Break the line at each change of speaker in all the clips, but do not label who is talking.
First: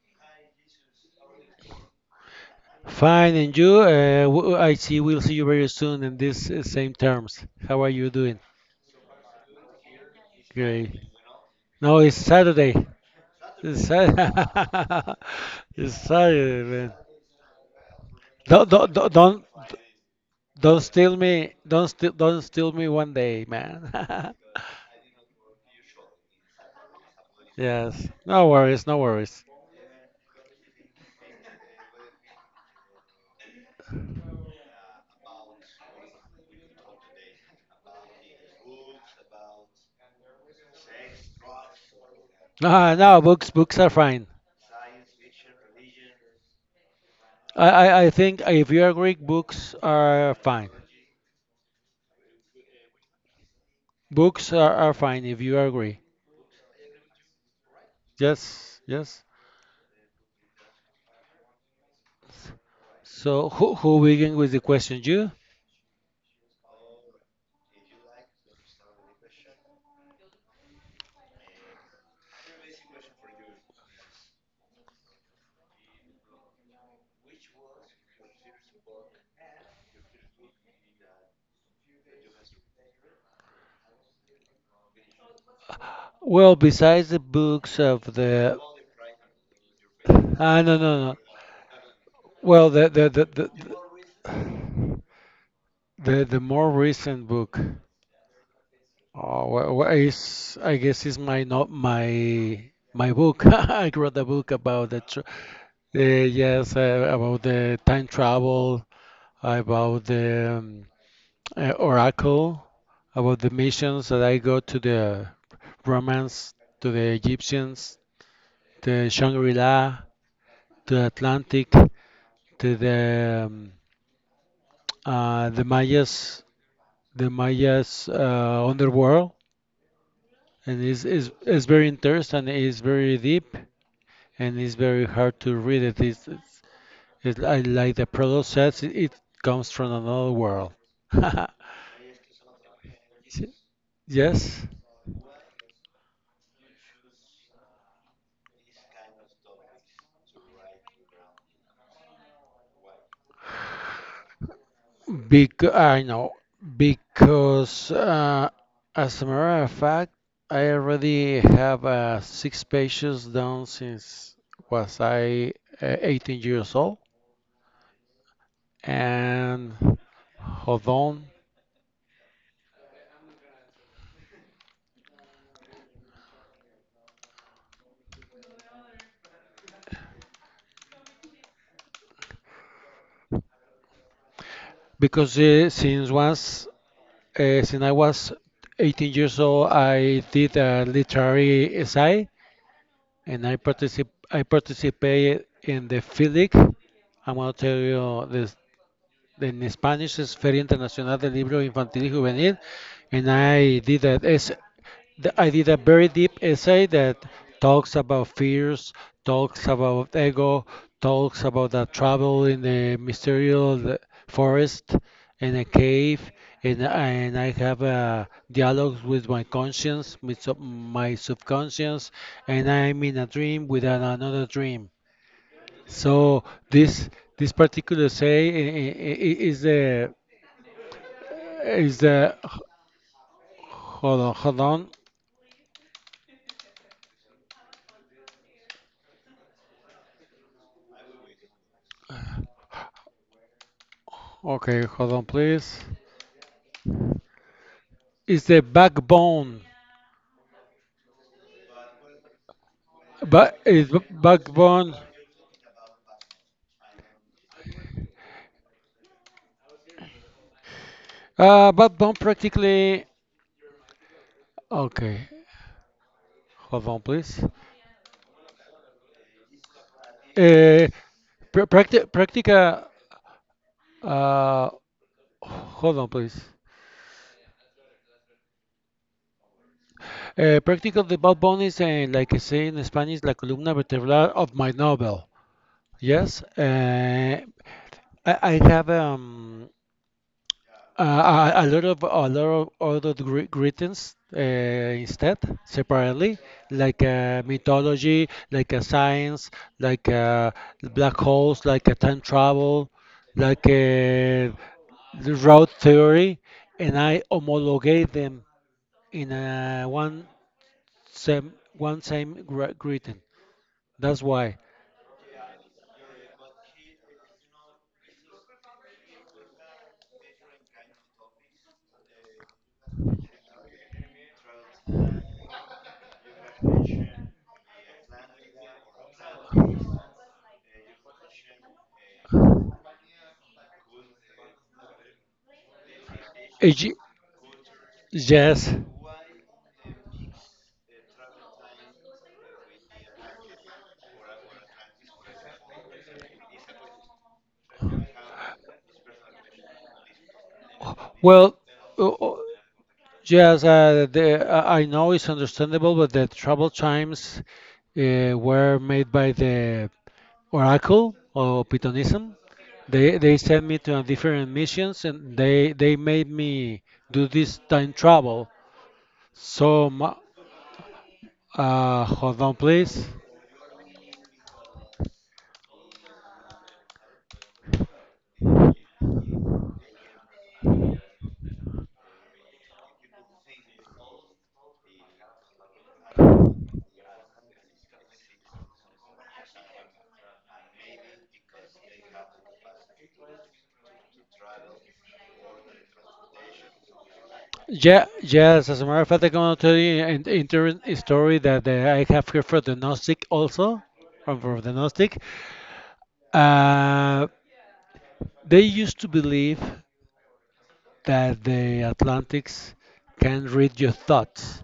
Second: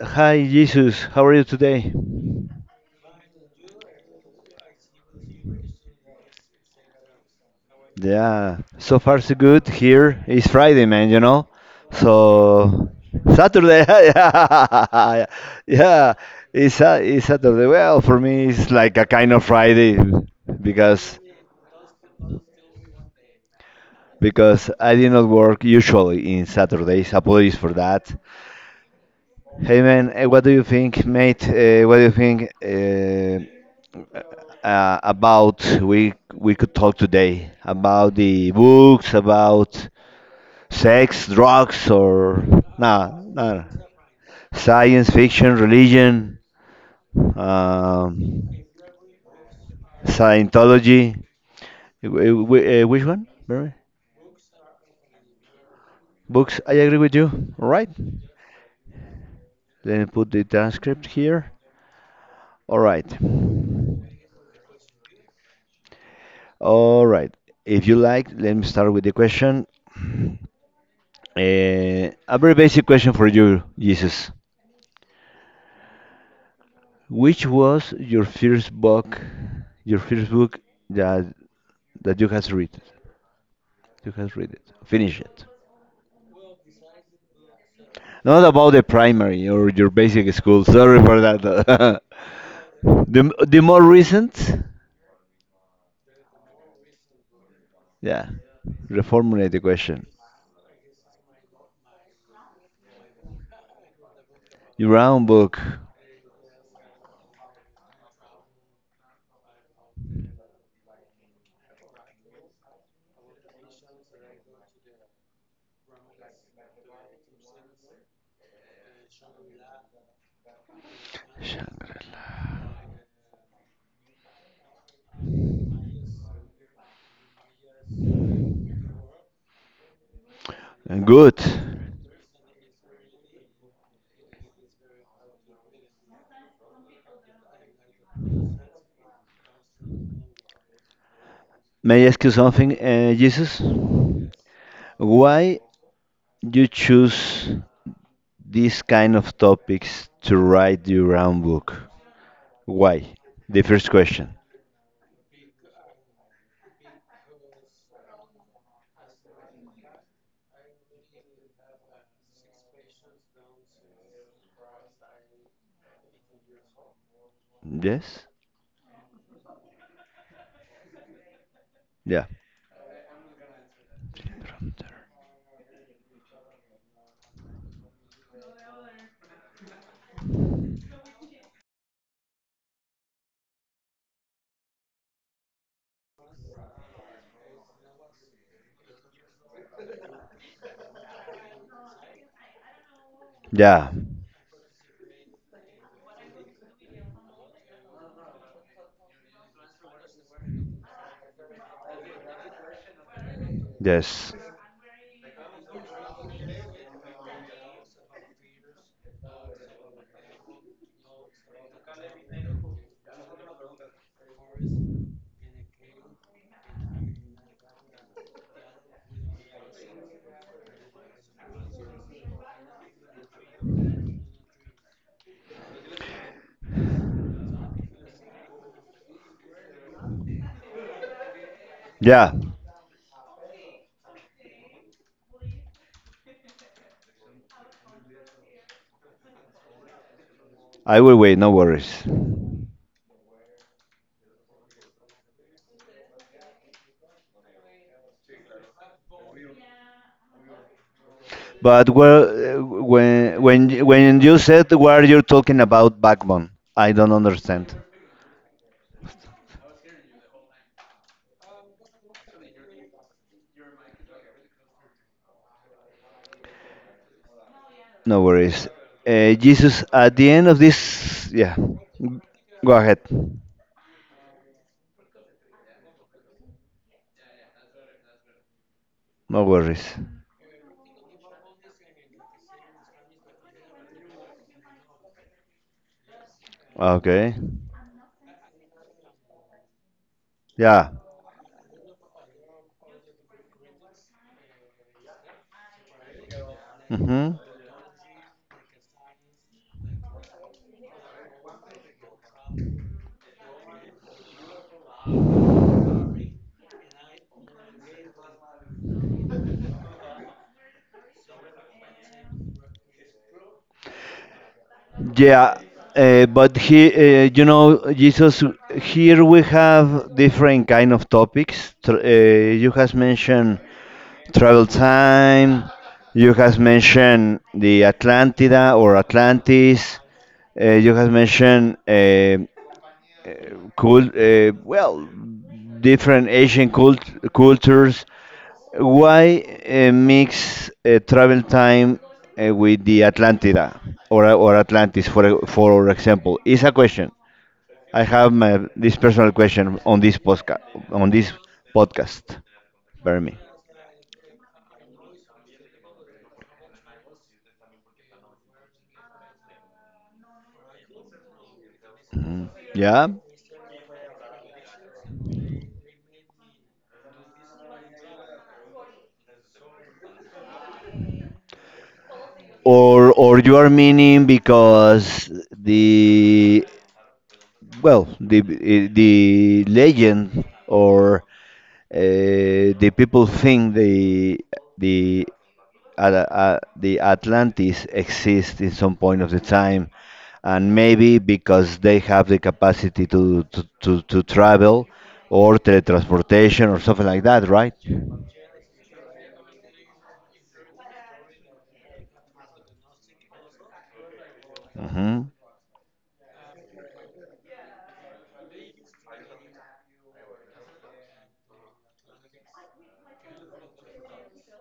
Hi, Jesus. How are you today?
Fine, and you? I see. We'll see you very soon in these same terms. How are you doing?
Yeah, so far so good. Here it's Friday,
Great.
man.
No, it's Saturday.
So Saturday.
It's, Sat-
Yeah,
it's
yeah.
Saturday,
It's
man.
a, it's Saturday. Well, for me,
Don't
it's
don't
like a
don't
kind of
don't
Friday
don't steal
because
me. Don't steal me one day, man.
because I did not work usually in Saturdays. Apologies for
Yes.
that.
No worries. No worries.
Hey, man. What do you think, mate? What do you think? About we could talk today about the books, about sex, drugs, or
No,
nah,
no. Books
nah,
books are fine.
science fiction, religion,
I think
um,
if you agree, books are fine.
scientology. Which one, Mary?
Books are fine if you agree.
Books, I agree with you. All right,
Yes. Yes.
then put the transcript here. All right.
So who begin with the question? You?
All right, if you like, let me start with the question. A very basic question for you, Jesus. Which was your first book, your first book that that you has read? You has read it, finish it.
Well, besides the books of
Not
the
about the primary or your basic
ah
school.
no no
Sorry
no.
for that.
Well, the the the
The more recent,
the the, the more recent book.
yeah.
Oh,
Reformulate the question.
is I guess is my not my book. I wrote a book about
Your
the tr
own book.
Yes, about the time travel, about the oracle, about the missions that I go to the Romans, to the Egyptians, the Shangri-La, the Atlantic, the, uh, the Mayas, the Mayas underworld, and is is
Good.
is very interesting. It's very deep and it's very hard to read it. It's like the prologue says, it comes from another world.
May I ask you something, Jesus?
Yes.
Why you choose these kind of topics to write your own book? Why? The first question.
Bec I know because as a matter of fact, I already have six pages done since was I 18 years old,
Yes?
and hold on
Yeah.
because since once since I was 18 years old, I did a literary essay and I
Yeah.
particip I participated in the FIDIC. I'm gonna tell you the in Spanish is Feria Internacional del Libro Infantil y Juvenil, and I did that.
Yes.
es- th- I did a very deep essay that talks about fears, talks about ego, talks about the travel in the mysterious forest, in a cave, and I have a dialogues with my conscience, with my subconscious, and I'm in a dream with another dream. So this this particular say I- is the
Yeah.
Hold on, hold on.
I will wait, no worries.
Okay, hold on, please. Is the backbone,
But well, when
but
when y-
is
when you said
backbone,
what you're talking about backbone, I don't understand.
backbone practically. Okay, hold on, please.
No worries. Jesus, at the end of
Uh,
this, yeah,
pr- practi-
go
practica.
ahead.
Uh, Hold on, please.
No worries.
Practical the backbone is, like I say in Spanish, la columna vertebral of my novel. Yes,
Okay.
I have um
Yeah.
Uh, a, a lot of a lot of other greetings, instead separately, like
Mm-hmm.
mythology, like science, like black holes, like a time travel, like the road theory, and I homologate them in a one same greeting. That's why
Yeah, but Jesus. Here we have different kind of topics. You has mentioned travel time. You has mentioned the Atlantida or Atlantis. You has mentioned cool. Well, different Asian
Y-
cultures.
yes
Why mix travel time with the Atlantida or Atlantis for example? Is a question. I have this personal question on this podcast, on this
well uh, uh,
podcast. Bear me.
Yes, the, I know it's understandable, but the travel times were made by the Oracle or Pythonism.
Yeah.
They sent me to a different missions and they made me do this time travel. So mu- Hold on, please.
Or you are meaning because the well the the legend or the people think the the Atlantis exist in some point of the time, and maybe because they have the capacity to travel or teletransportation or something like that, right?
Yeah, yes. As a matter of fact, I'm going to tell you an interesting story that I have here for the Gnostic also, or for the Gnostic.
Hmm.
Uh, they used to believe that the Atlantics can read your thoughts.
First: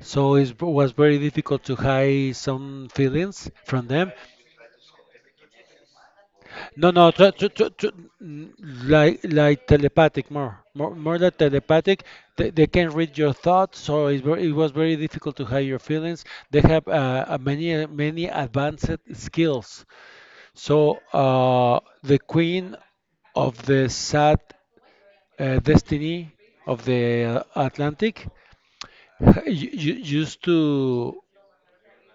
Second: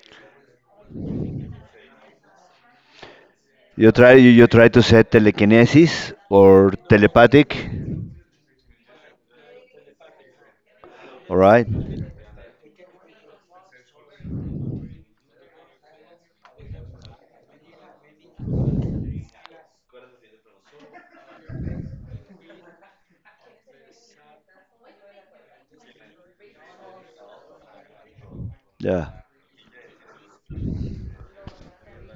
So it was very difficult to hide some feelings from
You try
them.
you, you try to say telekinesis or
No, no, tr tr
telepathic,
tr tr n- Like telepathic, more than
all right?
telepathic. They can read your thoughts, so it was very difficult to hide your feelings. They have many many advanced skills. So the queen of the sad destiny of the Atlantic
Yeah,
you,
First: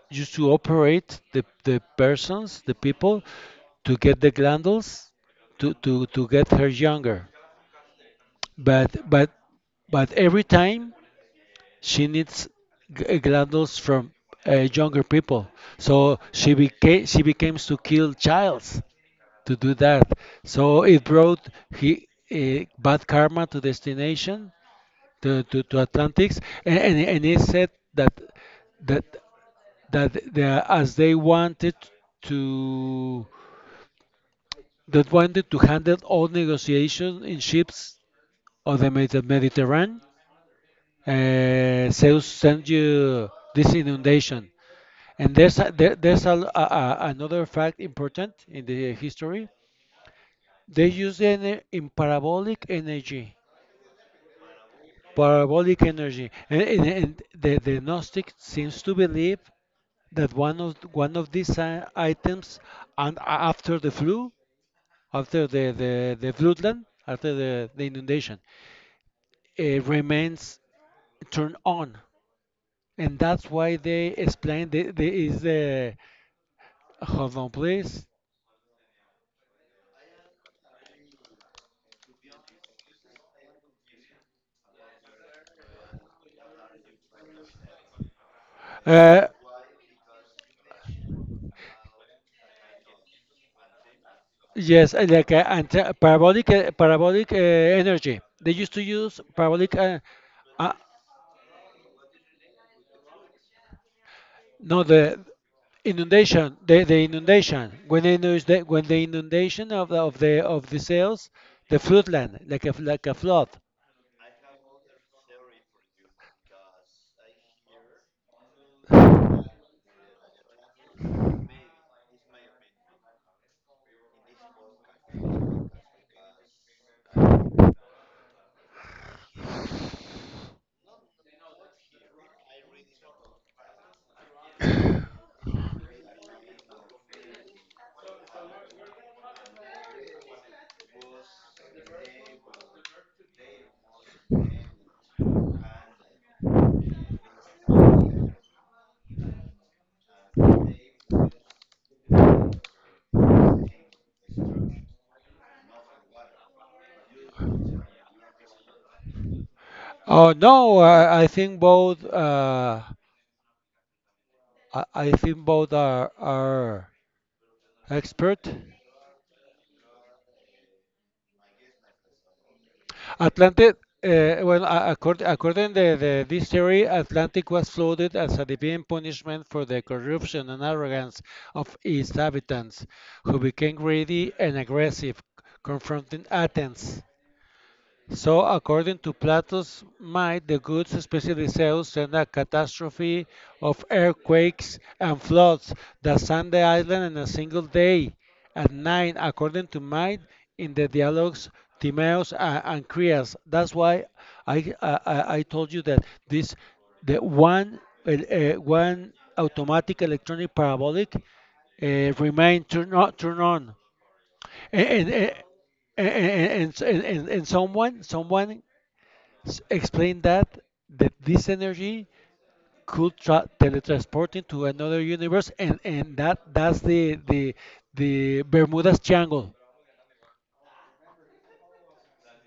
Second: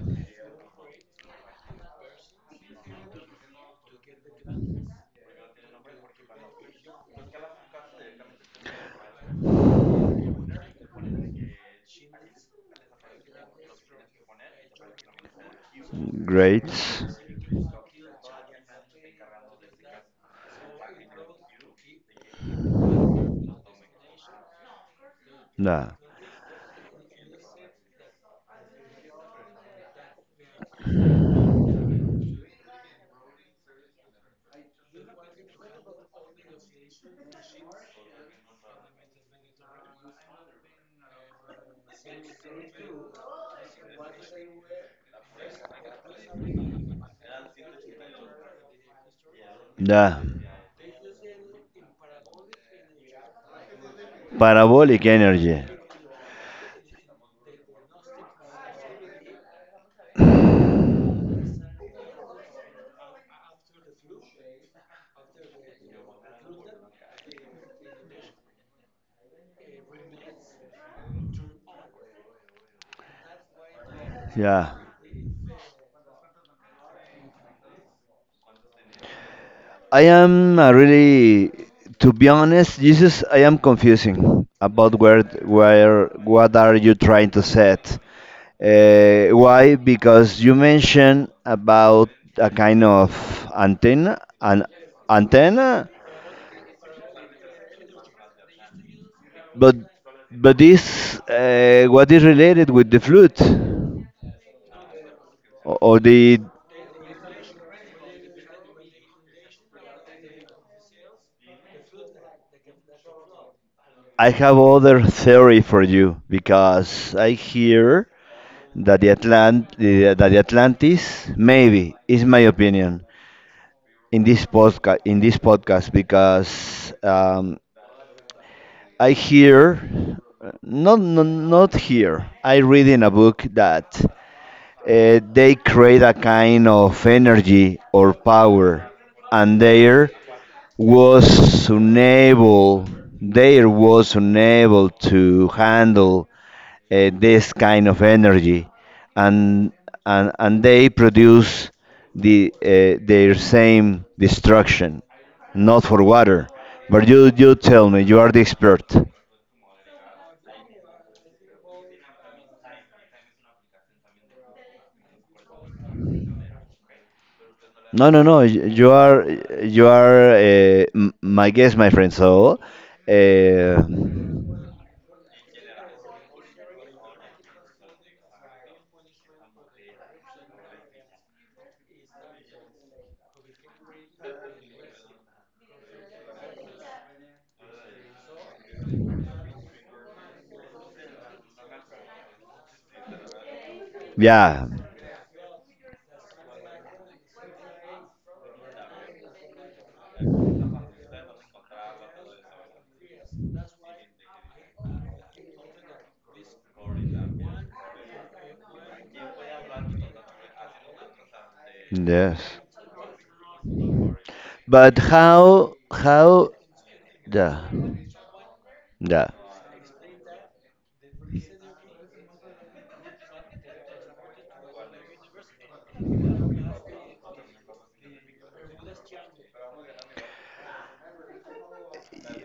used to operate the persons, the people, to get the glandules to get her younger. But but but every time she needs glandules from younger people. So
great.
she became to kill childs to do that. So it brought he bad karma to destination to
Nah,
Atlantics, and and he said that that as they wanted to that wanted to handle all negotiations in ships of the Mediterranean. Zeus sent you this inundation. And there's there's another fact important in the history.
nah,
They use the ener- in
parabolic energy.
parabolic energy, and the Gnostic seems to believe that one of these items, and after the flu, after the floodland, after the inundation, remains turned on, and that's why they explain
Yeah,
the hold on please.
I am really, to be honest, Jesus, I am confusing about what are you trying to set?
Uh,
Why? Because you mentioned about a kind of antenna, an
yes, like
antenna,
parabolic energy. They used to use parabolic.
but but
Uh,
this, what is related with the flute,
no, the
or the,
inundation. The inundation when they use the when the inundation of the cells, the floodland, like a flood.
I have other theory for you because I hear that that the Atlantis, maybe, is my opinion, in this podcast, because I hear, not, not not here I read in a book that they create a kind of energy or power, and was unable there was unable to handle this kind of energy, and and they produce their same destruction, not for water. But you tell me, you are the expert.
Oh no, I think both. I think both are
No, no, no.
expert.
You are, my guest, my friend. So,
Atlantic,
uh,
well, according to this theory, Atlantic was flooded as a divine punishment for the corruption and arrogance of its inhabitants, who became greedy and aggressive, confronting Athens. So, according to Plato's mind, the gods, especially Zeus, sent a catastrophe of
yeah,
earthquakes and floods that sank the island in a single day. At nine, according to mind, in the dialogues Timaeus and Creas. That's why I told you that this the one one automatic electronic parabolic
yes.
remain turn on turn on and,
But
and, uh,
how how
and
yeah,
someone someone
yeah.
S- explain that this energy could teletransport into another universe, and that's the Bermuda's triangle.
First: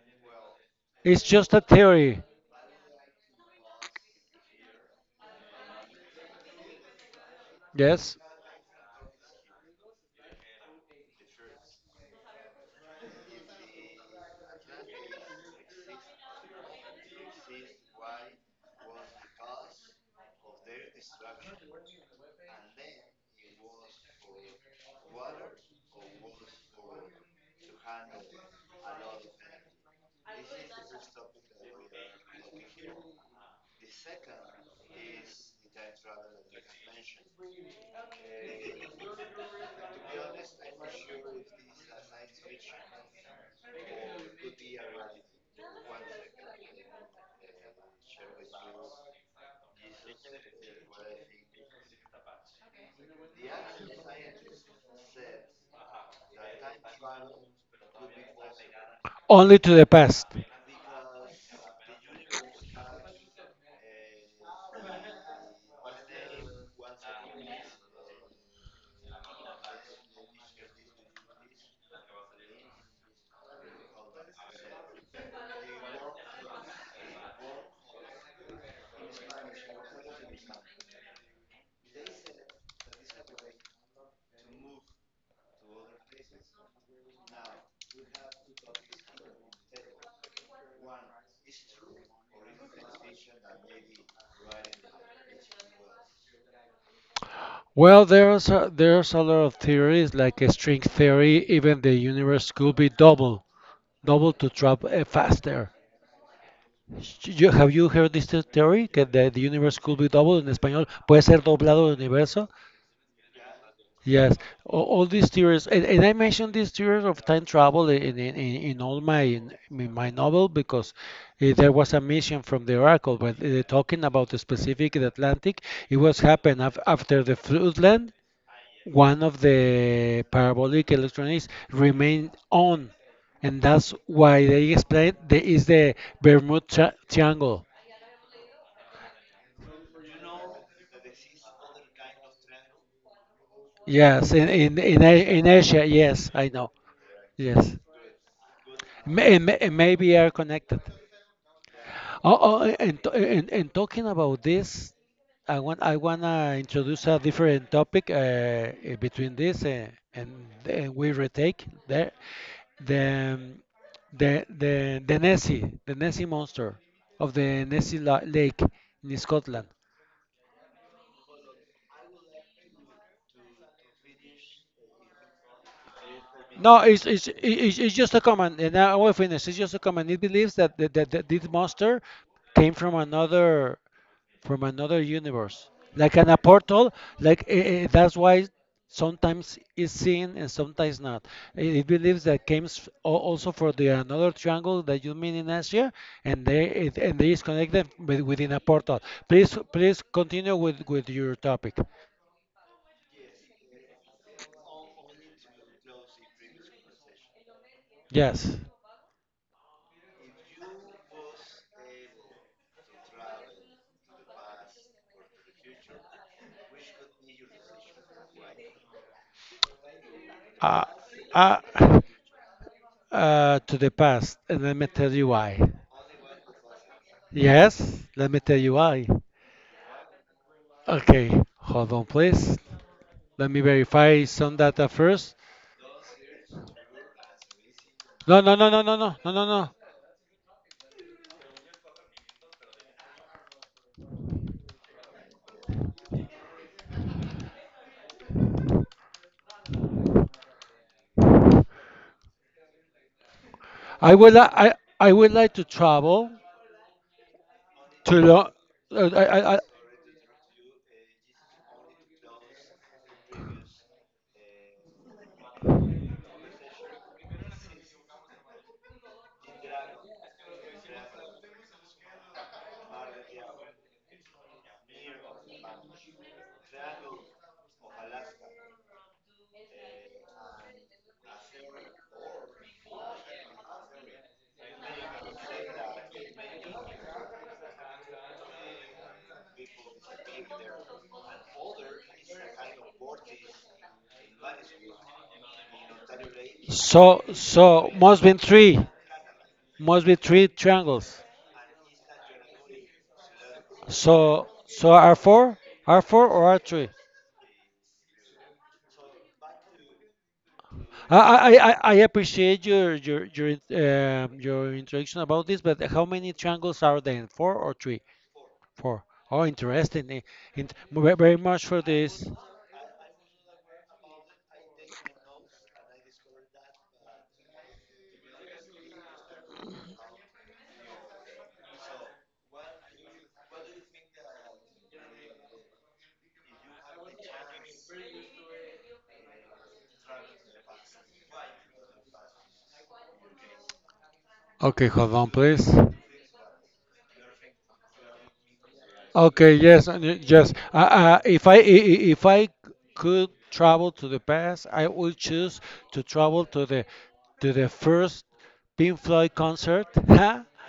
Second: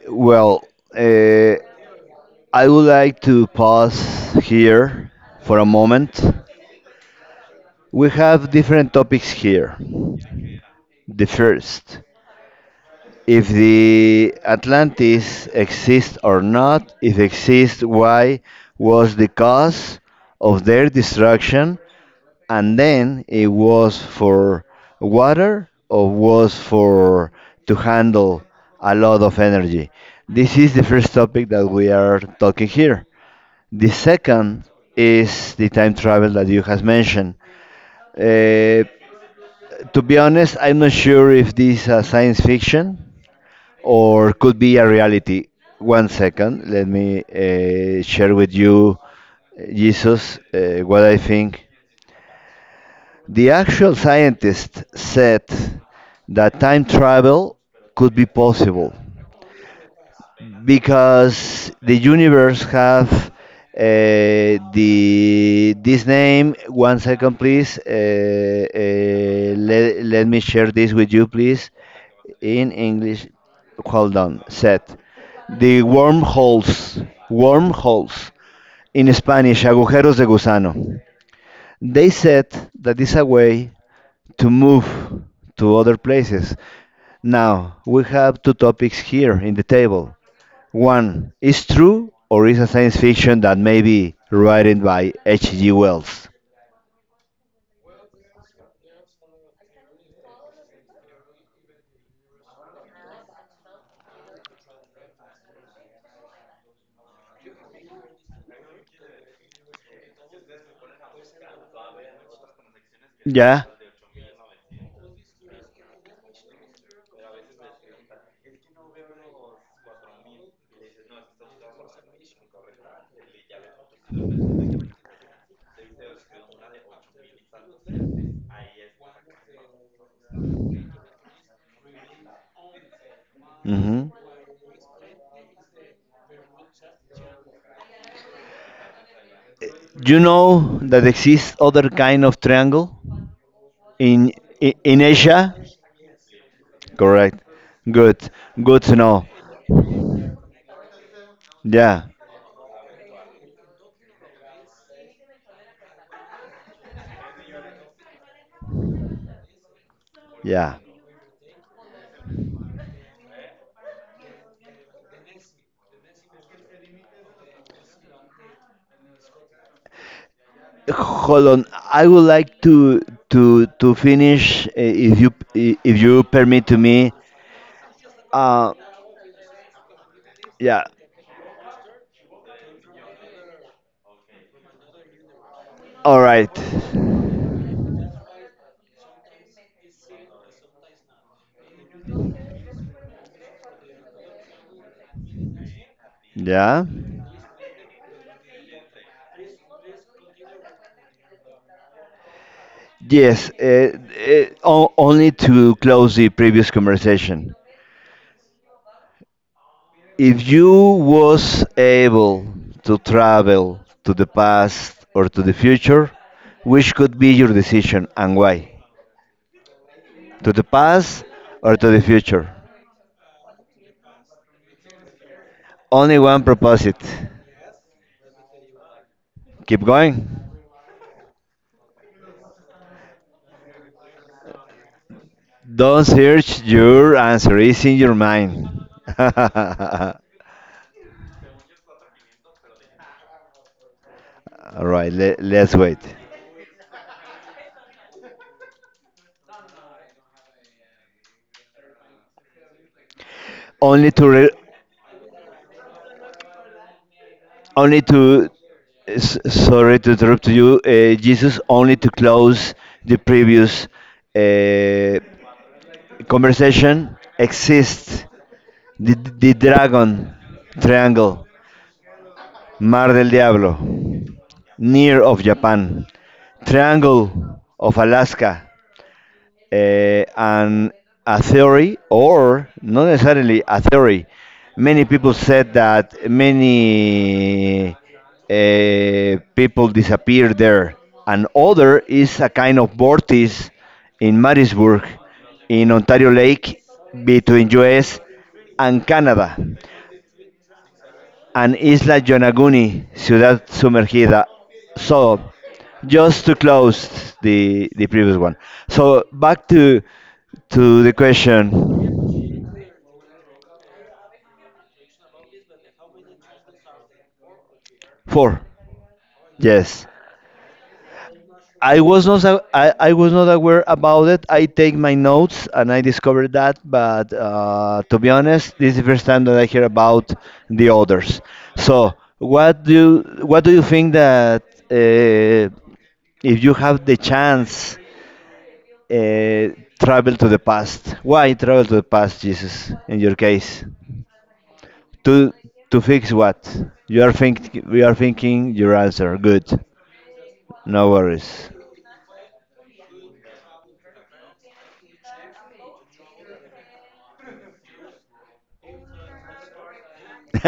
Well,
It's just
uh,
a theory.
I would like to pause here for a moment. We
Yes,
have different topics here. The first, if the Atlantis exists or not, if exists, why was the cause of their destruction, and then it was for water or was for to handle a lot of energy. This is the first topic that we are talking here. The second is the time travel that you has mentioned. Uh, to be honest, I'm not sure if this is science fiction or could be a reality. One second, let me share with you, Jesus, what I think. The actual scientist said that time travel could be possible,
only to the past.
because the universe have the this name. One second, please. Let me share this with you, please. In English, hold on. Set the wormholes. Wormholes. In Spanish, agujeros de gusano. They said that is a way to move to other places. Now we have two topics here in the table. One is true or is a science fiction that may be written by H.G. Wells.
Well, there's a lot of theories, like a string theory. Even the universe could be double, double to travel faster. Have you heard theory? Que the universe could be double en español. Puede ser doblado el universo.
Yeah.
Yes, all these theories, and I mentioned these theories of time travel in all in my novel because there was a mission from the Oracle when they're talking about the specific Atlantic. It was happened af after the floodland. One of the parabolic electronics remained on, and that's
Hmm.
why they explained there is the Bermuda Triangle.
You know that exists other kind of triangle
Yes,
in i- in
in
Asia.
Asia. Yes, I know.
Correct.
Yes,
Good. Good to know.
And and maybe are connected.
Yeah.
Oh, oh, and and talking about this, I wanna introduce a different topic, between this
Yeah.
and we retake there the um, the the Nessie monster of the Nessie la Lake in Scotland.
Hold on. I would like to finish, if you, permit
No,
to me.
it's just a common,
Uh.
and I will finish. It's just a common. It believes that,
Yeah.
that, that, that this monster came from another, from another universe, like
All
an a
right.
portal. Like that's why sometimes it's seen and sometimes not. It believes that comes also for the another triangle that you mean in Asia, and
Yeah.
they is connected with, within a portal. Please please continue with your topic.
Yes, only to close the previous conversation.
Yes.
If you was able to travel to the past or to the future, which could be your decision and why? To the
Uh,
past
uh,
or to the future?
to the past, and let me tell you why.
Only one proposed.
Yes, let me tell you why.
Keep going.
Okay, hold on, please. Let me verify some data first.
Don't search. Your answer is in your
No, no,
mind.
no, no, no, no,
All
no, no, no.
right. Let's wait. Only
I
to
would
re-
like I I would like to travel
only
to
to
uh, I,
s-
I, I,
Sorry to interrupt you, Jesus, only to close the previous uh, conversation. Exists the dragon triangle, mar del diablo, near of Japan, triangle of Alaska, and a theory, or not necessarily a theory. Many people said that many people disappeared there. And other is a kind of vortex in Marysburg, in Ontario Lake,
so
between
so
US and Canada,
must be three triangles.
and Isla Yonaguni, Ciudad Sumergida.
So so R
So,
four, R four or
just to
R three.
close the previous one. So back to the
I I
question.
appreciate your your introduction about this, but how many triangles are there? Four or three?
Four.
Four. Oh,
Yes,
interesting. Very much for
I
this.
was not a- I, I was not aware about it. I take my notes and I discovered that, but to be honest, this is the first time that I hear about the others. So what do what do you think that, uh, if you have the chance, Uh, travel to the past. Why travel to the past, Jesus? In your case,
Okay, hold on,
to
please.
to fix what? You are think We are thinking your answer.
Okay,
Good.
yes, and yes.
No
If
worries.
if I could travel to the past, I would choose to travel to the first Pink Floyd concert to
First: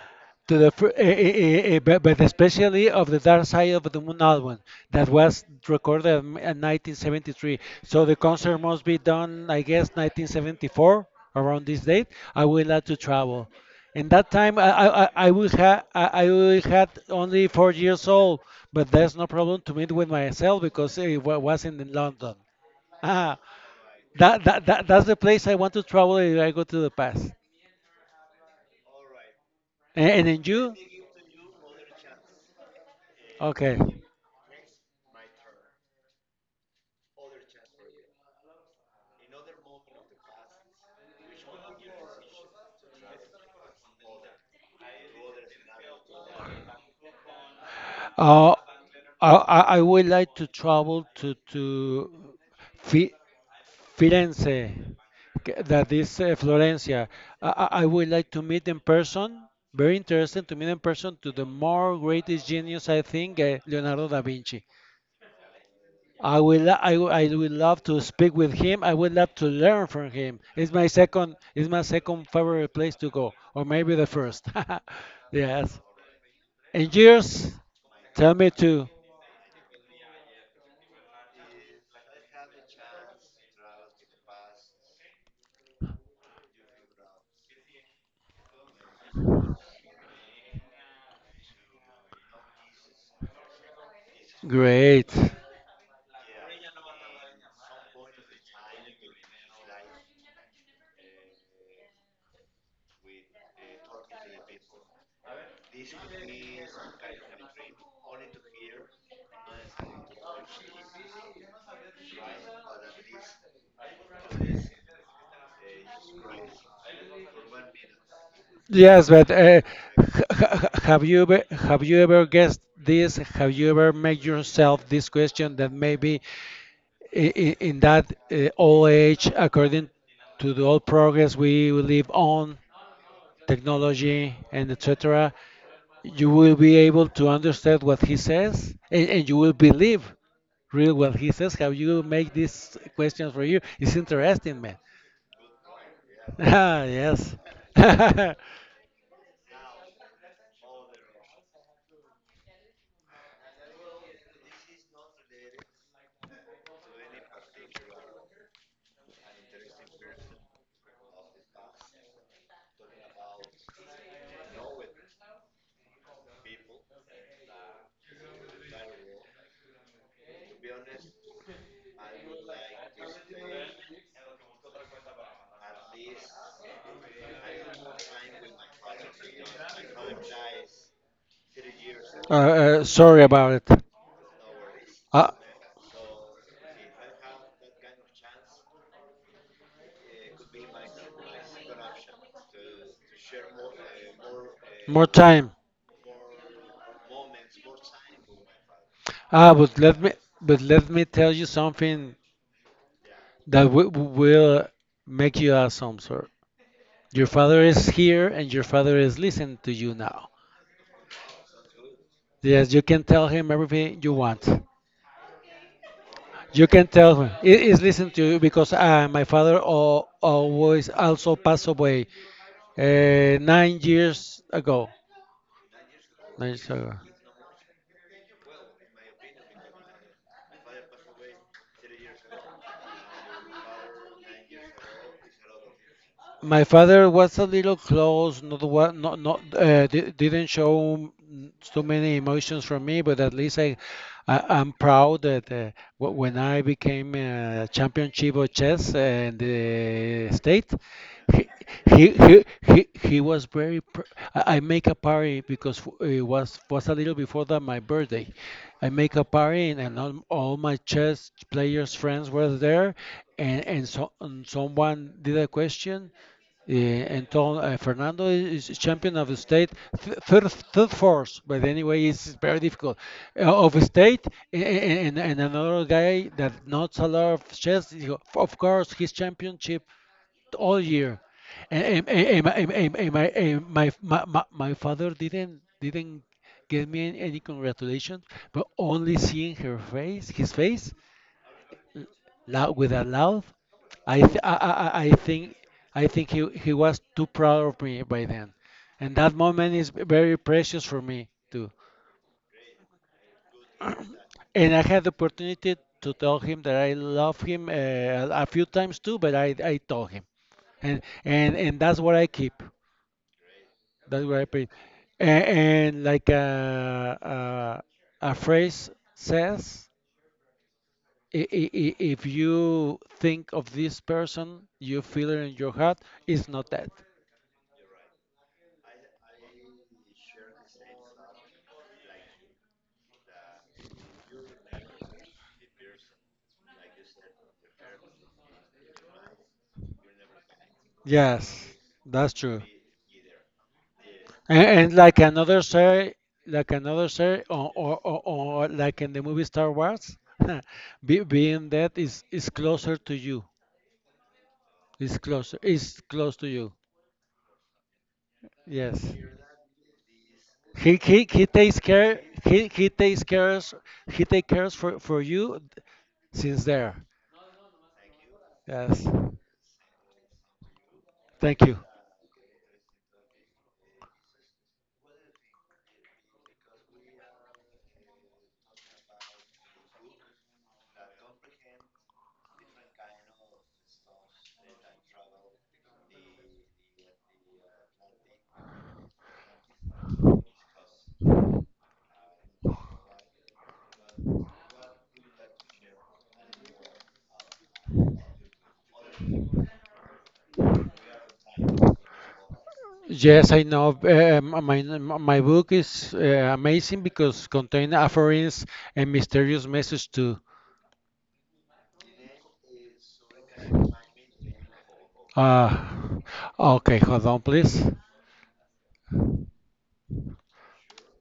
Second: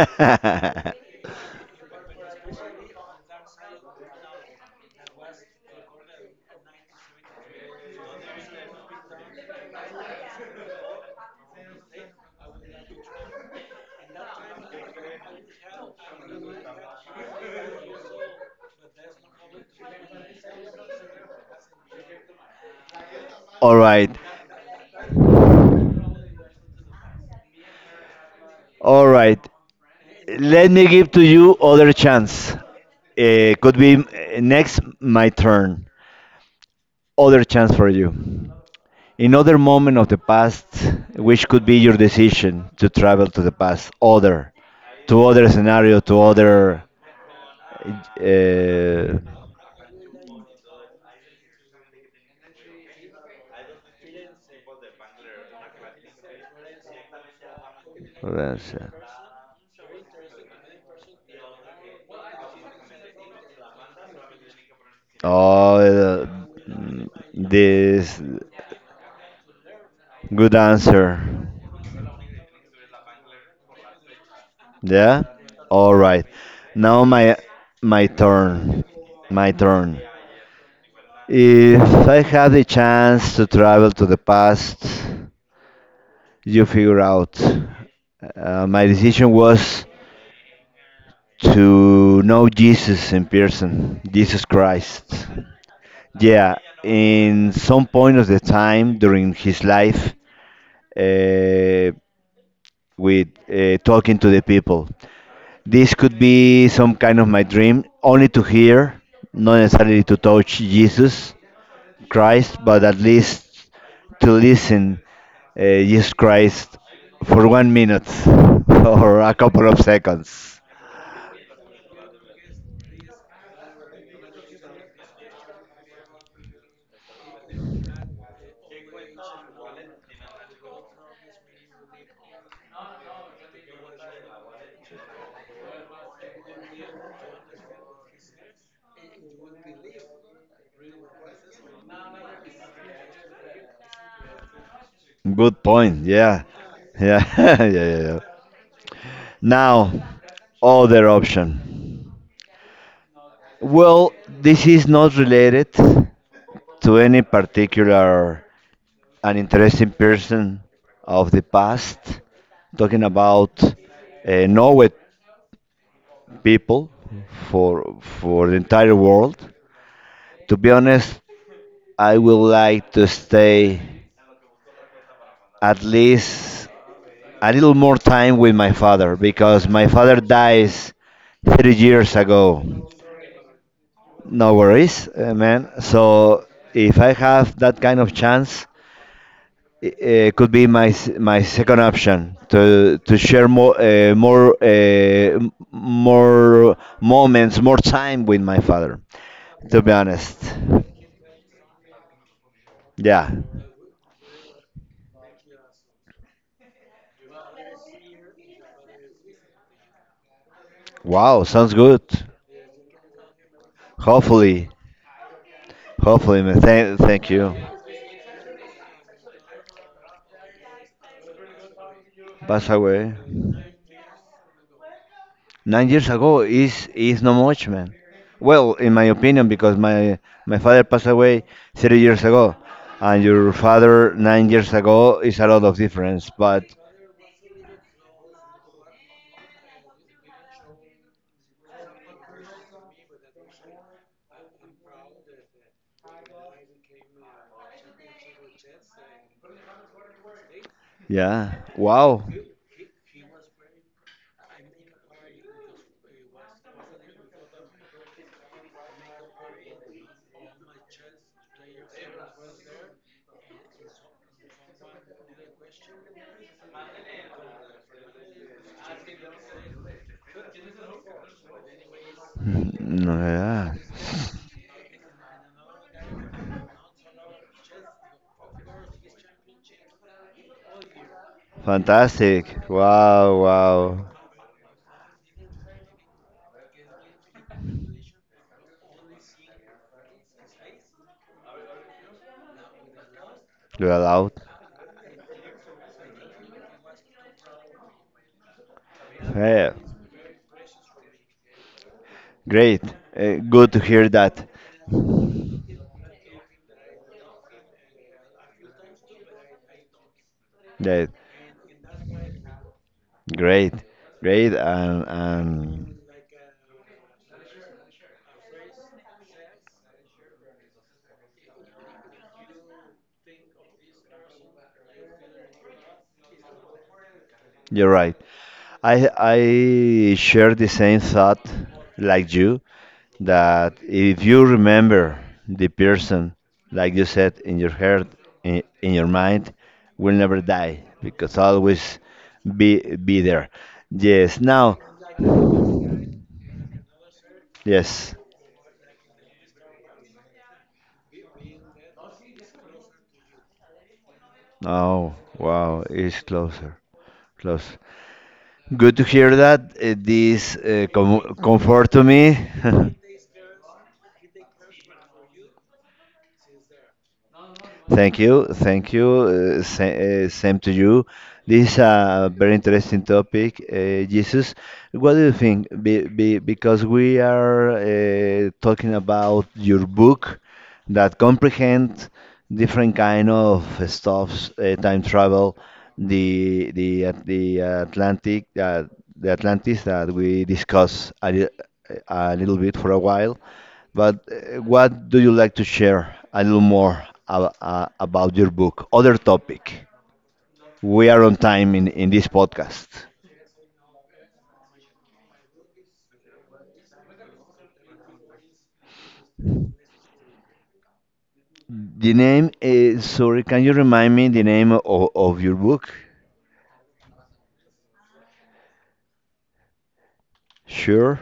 the fir- eh, eh, eh, eh, but especially of the Dark Side of the Moon album that was recorded in 1973. So the concert must be done, I guess, 1974 around this date. I will have to travel. In that time, I will have I will had only 4 years old, but there's no problem to meet with myself because was in London. Ah,
All right,
that's the place I want to travel if I go to the past.
all right.
And then
Let
you?
me give to you other chance. Could
Okay.
be next my turn. Other chance for you. Another moment of the past, which could be your decision to travel to the past, other to other scenario, to other
Uh,
uh,
I I would like to travel to Fi Firenze, that is, Florencia. I would like
what
to meet
else?
in person. Very interesting to meet in person to the more greatest genius I think, Leonardo da Vinci.
oh uh,
I will lo- I,
mm,
w- I would love to
this
speak with him. I would love to learn from him.
good answer,
It's my second favorite place to go, or maybe the first.
yeah,
Yes.
all right.
And
Now,
yours?
my
Tell me
turn
too.
my turn. If I have the chance to travel to the past, you figure out, my decision was to know Jesus in person, Jesus
Great.
Christ. Yeah, in some point of the time during his life, uh, with talking to the people. This could be some kind of my dream, only to hear, not necessarily to touch Jesus Christ, but at least to listen Jesus Christ for 1 minute
Yes,
or
but
a couple of seconds.
have you ever guessed this? Have you ever made yourself this question that maybe in, in that old age, according to the old progress we live on, technology and etc., you will be able to understand what he says and you will believe real what he says. Have you made this question for you? It's interesting, man.
Good point. Yeah.
Ah,
Yeah.
yes.
Yeah. Yeah. Yeah.
uh,
Now, other option. Well, this is not related to any particular an interesting person of the past. Talking about Norway people for the entire world. To be honest, I would like to stay at least a little more time with my father, because my father dies 30 years ago.
sorry about it.
No worries,
Uh,
man. So if I have that kind of chance, it could be my second option to share
more time.
more moments, more time with my father.
Ah, but
To be
let me
honest,
but let me tell you something
yeah.
that w will make you awesome, sir. Your father is here and your father is listening to you now.
Wow, sounds good.
Yes, you can tell him everything you want.
Hopefully, man.
You can
Thank,
tell
thank
him.
you.
He is listening to you because my father al always also passed away
Pass away.
9 years ago.
9 years ago
没事 个。
is not much, man. Well, in my opinion, because my father passed away 30 years ago, and your father 9 years ago, is a lot of difference. But
My father was a little close, not not didn't show so many emotions from me, but at least I'm proud that when I became championship of chess in the state, he
yeah, wow,
he was very. Pr I make a party because it was a little before that my birthday. I make a party and, all my chess players friends were there, and someone did a question yeah, Anton Fernando is champion of the state, third force, but anyway, it's very
mm,
difficult.
no,
Of
yeah,
the state, and another guy that knows a lot of chess, you know, of course, his championship all year.
fantastic, wow,
And my,
wow,
my, my my father didn't give me any congratulations, but only seeing her face, his face, loud, with a laugh,
you're
I
allowed.
th I, I I think I think he was too proud of me by then, and that
Yeah,
moment is very precious for me too.
great, good to hear that.
And I had the opportunity to tell him that I love him a few times too, but I told him, and
That
and and that's what I keep.
great,
That's what I
great,
pay.
and
And like a phrase says, if you think of this person, you feel it in your heart. It's not that.
you're right. I share the same thought like you, that if you remember the person, like you said, in your heart, in your mind, will never die, because
Yes,
always
that's true.
be there. Yes. Now,
And like another series,
yes.
or like in the movie Star Wars, be, being that is closer to you.
Oh
Is closer.
wow,
Is
it's
close to you.
closer, close. Good to
Yes.
hear that. This
He he he takes
comfort to me.
care. He takes cares. He takes cares for you since there.
Thank you, thank you.
Yes.
Sa Same to you.
Thank
This is
you.
a very interesting topic, Jesus. What do you think? Be because we are talking about your book that comprehend different kind of stuffs, time travel, the Atlantic, the Atlantis, that we discussed a little bit for a while, but what do you like to share a little more about your book? Other topic. We are on time in this podcast.
Yes, I know. My book is amazing because contain offerings and mysterious message too.
The name is, sorry, can you remind me the name of your
Uh,
book?
okay, hold on, please.
Sure.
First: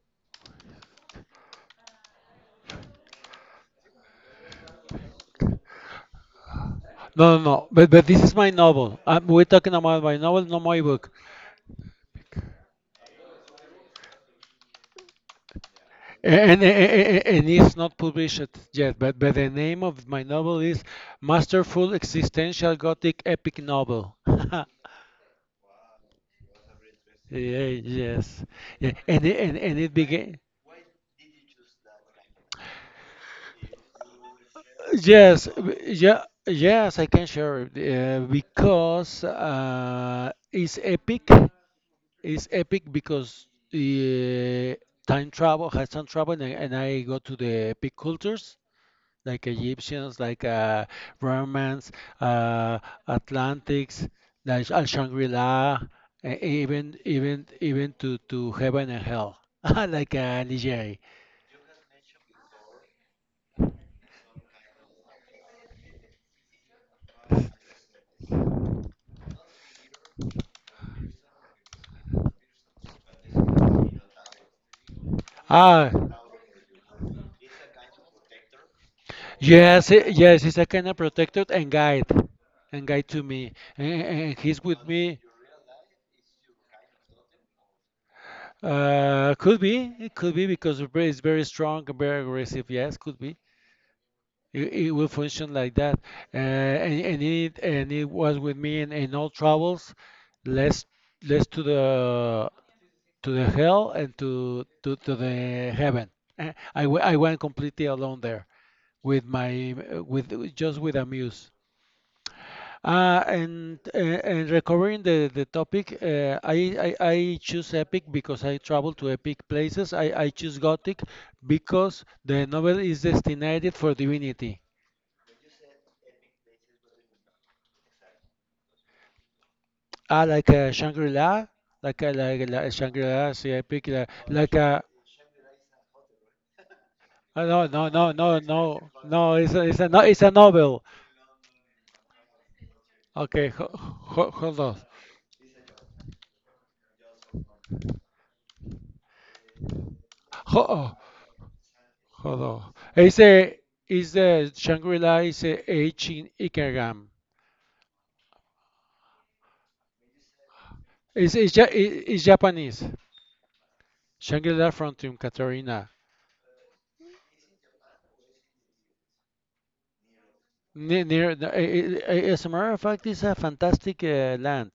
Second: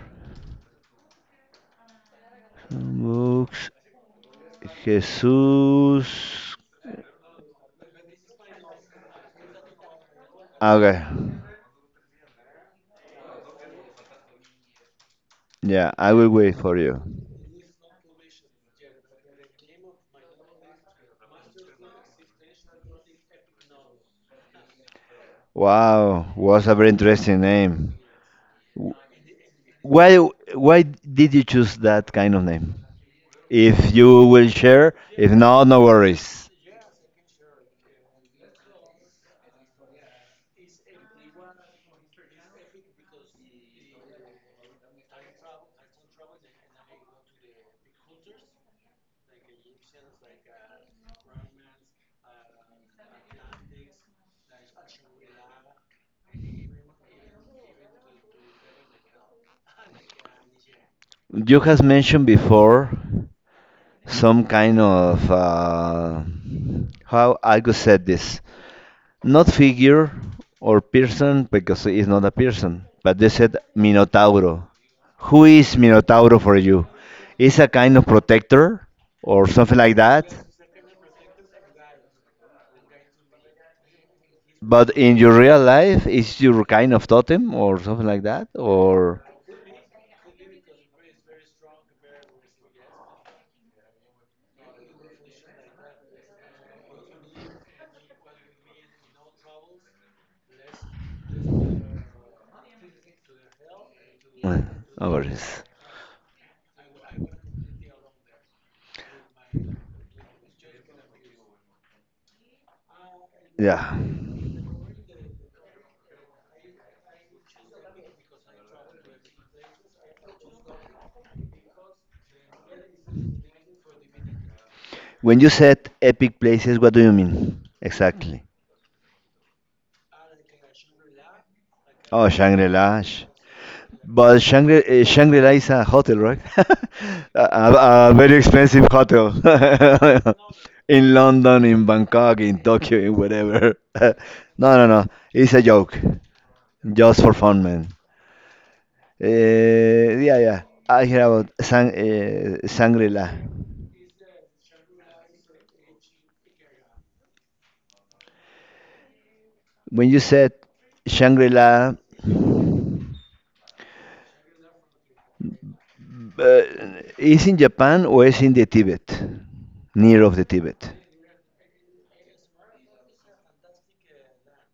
Books. Jesus.
No. But this is my novel. We're talking about my novel, not my
Okay.
book.
Yeah, I will wait
And,
for you.
and, and it's not published yet. But the name of my novel is Masterful Existential Gothic Epic Novel. yeah,
Wow, was a very interesting name.
yes. Yeah. And it
Why
began.
why did you choose that kind of name? If you will share. If
Yes,
not, no worries.
yes, I can share it because it's epic. It's epic because uh, time travel has time travel, and I go to the epic cultures like Egyptians, like Romans, uh, Atlantics, like Shangri-La, even to heaven and hell, like Nigeria.
You has mentioned before some kind of how I could say this, not figure or person, because it's not a person, but they said Minotauro. Who is
Ah,
Minotauro for you? Is a kind of protector or something
yes,
like
eh,
that?
yes, he's a kind of protector and guide to me, and he's with
But in
me.
your real life, is your kind of totem or something like that? Or
Could be. It could be because Uber is very strong and very aggressive. Yes, could be. It will function like that. And it was with me in all travels, less less to the hell and
Uh, no
to
worries.
the heaven. I went completely alone there with my with just with a muse.
Yeah.
And recovering the topic, I choose epic because I travel to epic places. I choose gothic because the novel is destined for divinity.
When you said epic places, what do you mean exactly?
Ah, like Shangri-La,
Oh,
like
Shangri-La.
Shangri-La, sí, epic,
But
like
Shangri-La is a hotel, right?
oh, no no no
A
no
very
no
expensive hotel
no, it's a no, it's a novel.
in London, in Bangkok, in Tokyo, in
Okay,
whatever. No,
hold on,
no, no. It's a joke, just for fun, man. Yeah, yeah.
ho, oh,
I hear about Sang
hold on. It's
Shangri-La.
a Is the Shangri-La is a H in Ikegam.
When you said Shangri-La,
It's Japanese. Shangri-La Frontium, Katarina.
but it's in Japan or is in the Tibet, near of the Tibet,
Near the, as a matter of fact, it's a fantastic land.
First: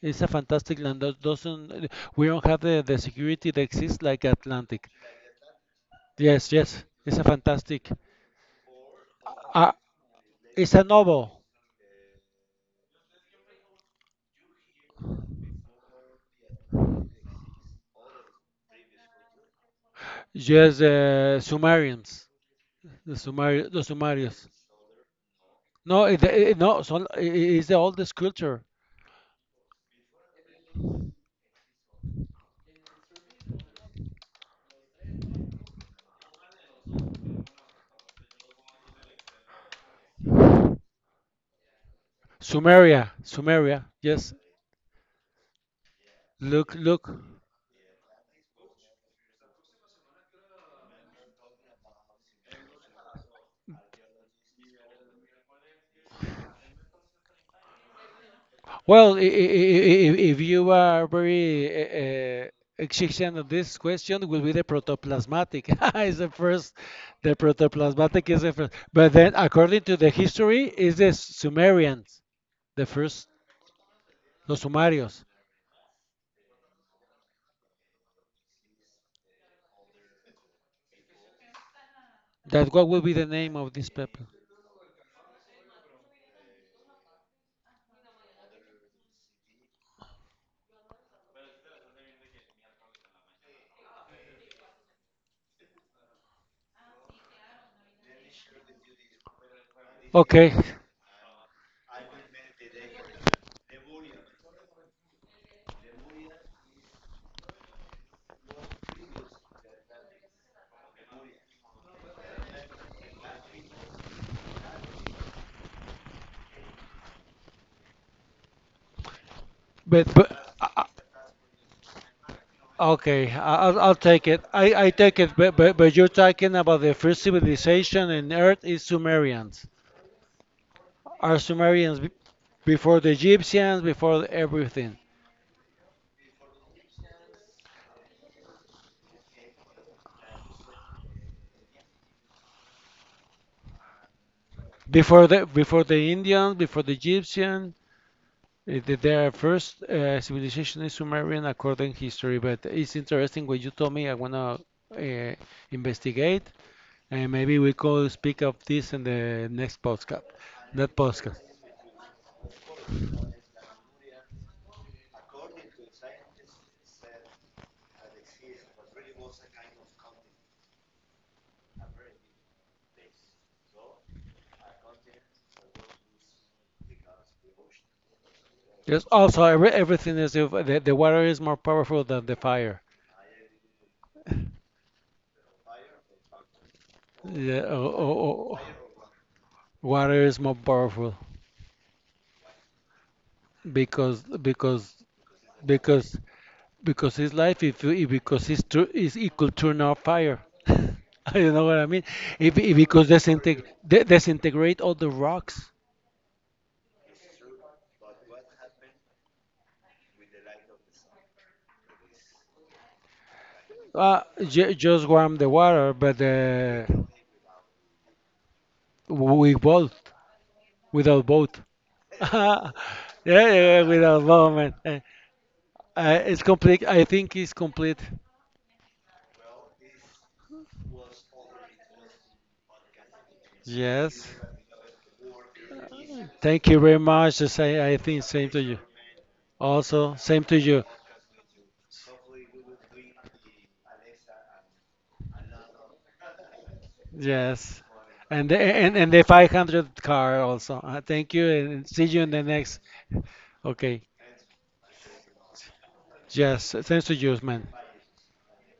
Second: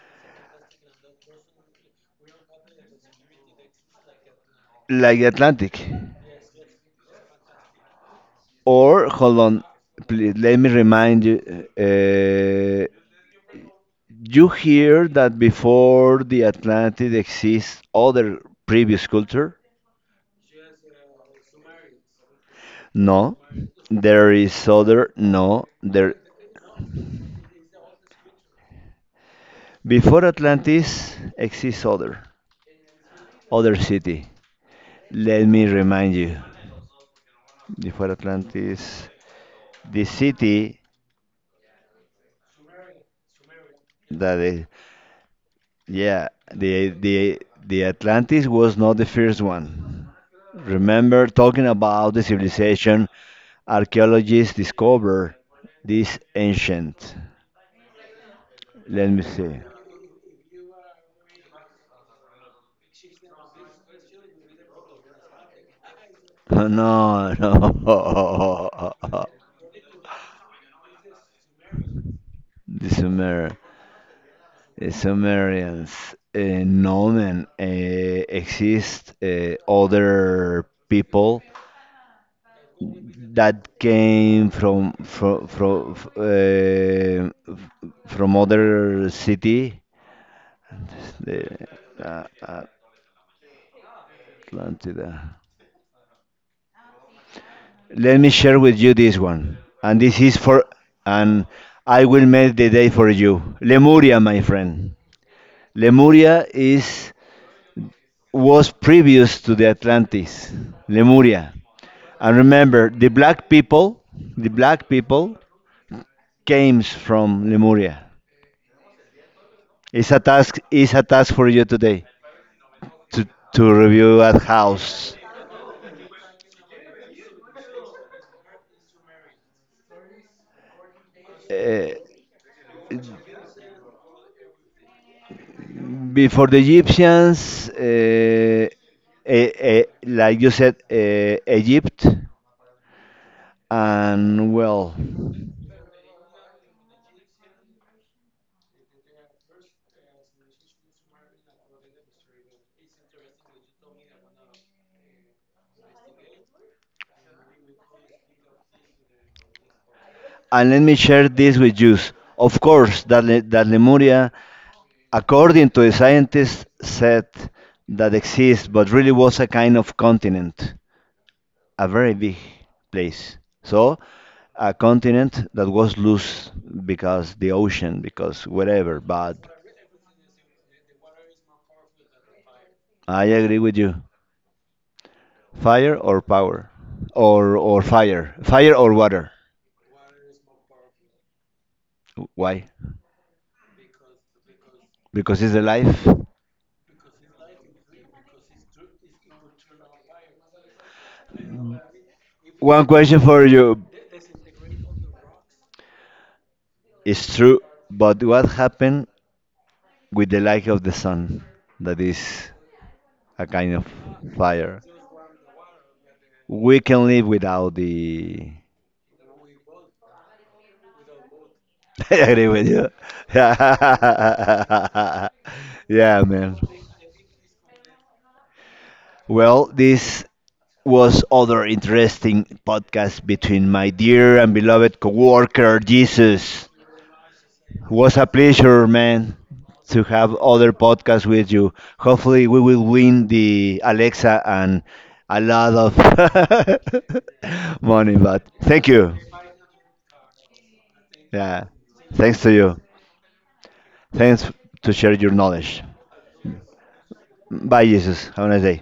It's a fantastic land. That Doesn't we don't have the security that exists like Atlantic.
like the Atlantic.
Yes, yes. It's a fantastic.
Or hold on,
Uh,
please let me
it's a
remind
novel.
you. Uh, you hear that before the Atlantic exists other previous culture?
Yes, Sumerians. The
No,
Sumari the
there
Sumarians.
is other. No, there,
No. So it's the oldest culture.
before Atlantis, exists other city. Let me remind you. Before Atlantis, the city
Sumeria. Yes.
that yeah,
Look,
the
look.
the the Atlantis was not the first one. Remember talking about the civilization, archaeologists discovered this ancient. Let
Well,
me see.
if you are very uh, exigent on this question, will be the protoplasmatic. Is the
Oh,
first,
no,
the protoplasmatic is the first.
no.
But then, according to the history, is the Sumerians, the
The
first,
Sumer,
los
the
Sumarios.
Sumerians, uh, known and exist other people
That what will be the name
that
of this people?
came from other city, the uh, Atlantida. Let me share with you this one, and this is
Okay,
for, and I will make the day for you. Lemuria, my friend. Lemuria is was previous to the Atlantis. Lemuria, and remember, the black people came from Lemuria. It's a
but
task. It's a task for you today to
okay,
to
I'll
review
take it.
at
I
house.
take it, but you're talking about the first civilization in Earth is Sumerians. Are
Uh,
Sumerians before the Egyptians, before everything,
before the Egyptians, eh, like you said, Egypt, and well,
before the Indians, before the Egyptian. Eh, their first civilization is Sumerian according to history, but it's interesting what you told me. I wanna uh, investigate, and maybe we could speak of this in the next podcast.
and let
That
me share
podcast.
this with you. Of course, that, that Lemuria, according to the scientists, said that exists, but really was a kind of continent, a very big place. So a continent that was loose because the ocean, because whatever.
Yes.
But
Also every, everything is if the water is more powerful than the fire.
I agree with you. Fire or power, or
Yeah,
or
oh,
fire,
oh, oh.
fire or water.
Water is more powerful
Why?
because because
Because it's the life.
because because it's life if, if because it's true is equal turn off fire I don't know what I mean if
One
because
question for
disintegrate
you.
disintegrate all the rocks
It's true, but what happened with the light of the sun? That is a kind of
uh, j-
fire.
just warm the water but
We can live without the.
we both without both
I agree with
yeah,
you.
yeah without both man
Yeah,
it's
man.
complete I think it's complete
Well, this was other interesting podcast between my
yes
dear and beloved coworker, Jesus.
thank you very much the same,
It
I
was
think
a
same to you
pleasure, man, to
also
have
same to
other
you
podcasts with you. Hopefully, we will win the Alexa and a lot of
yes.
money. But
And the,
thank
and
you.
the 500 car also. Thank you
Yeah,
and see you in
thanks
the
to you.
next. Okay.
Thanks to share your knowledge.
Yes. Thanks to you, man.
Bye, Jesus. Have a nice day.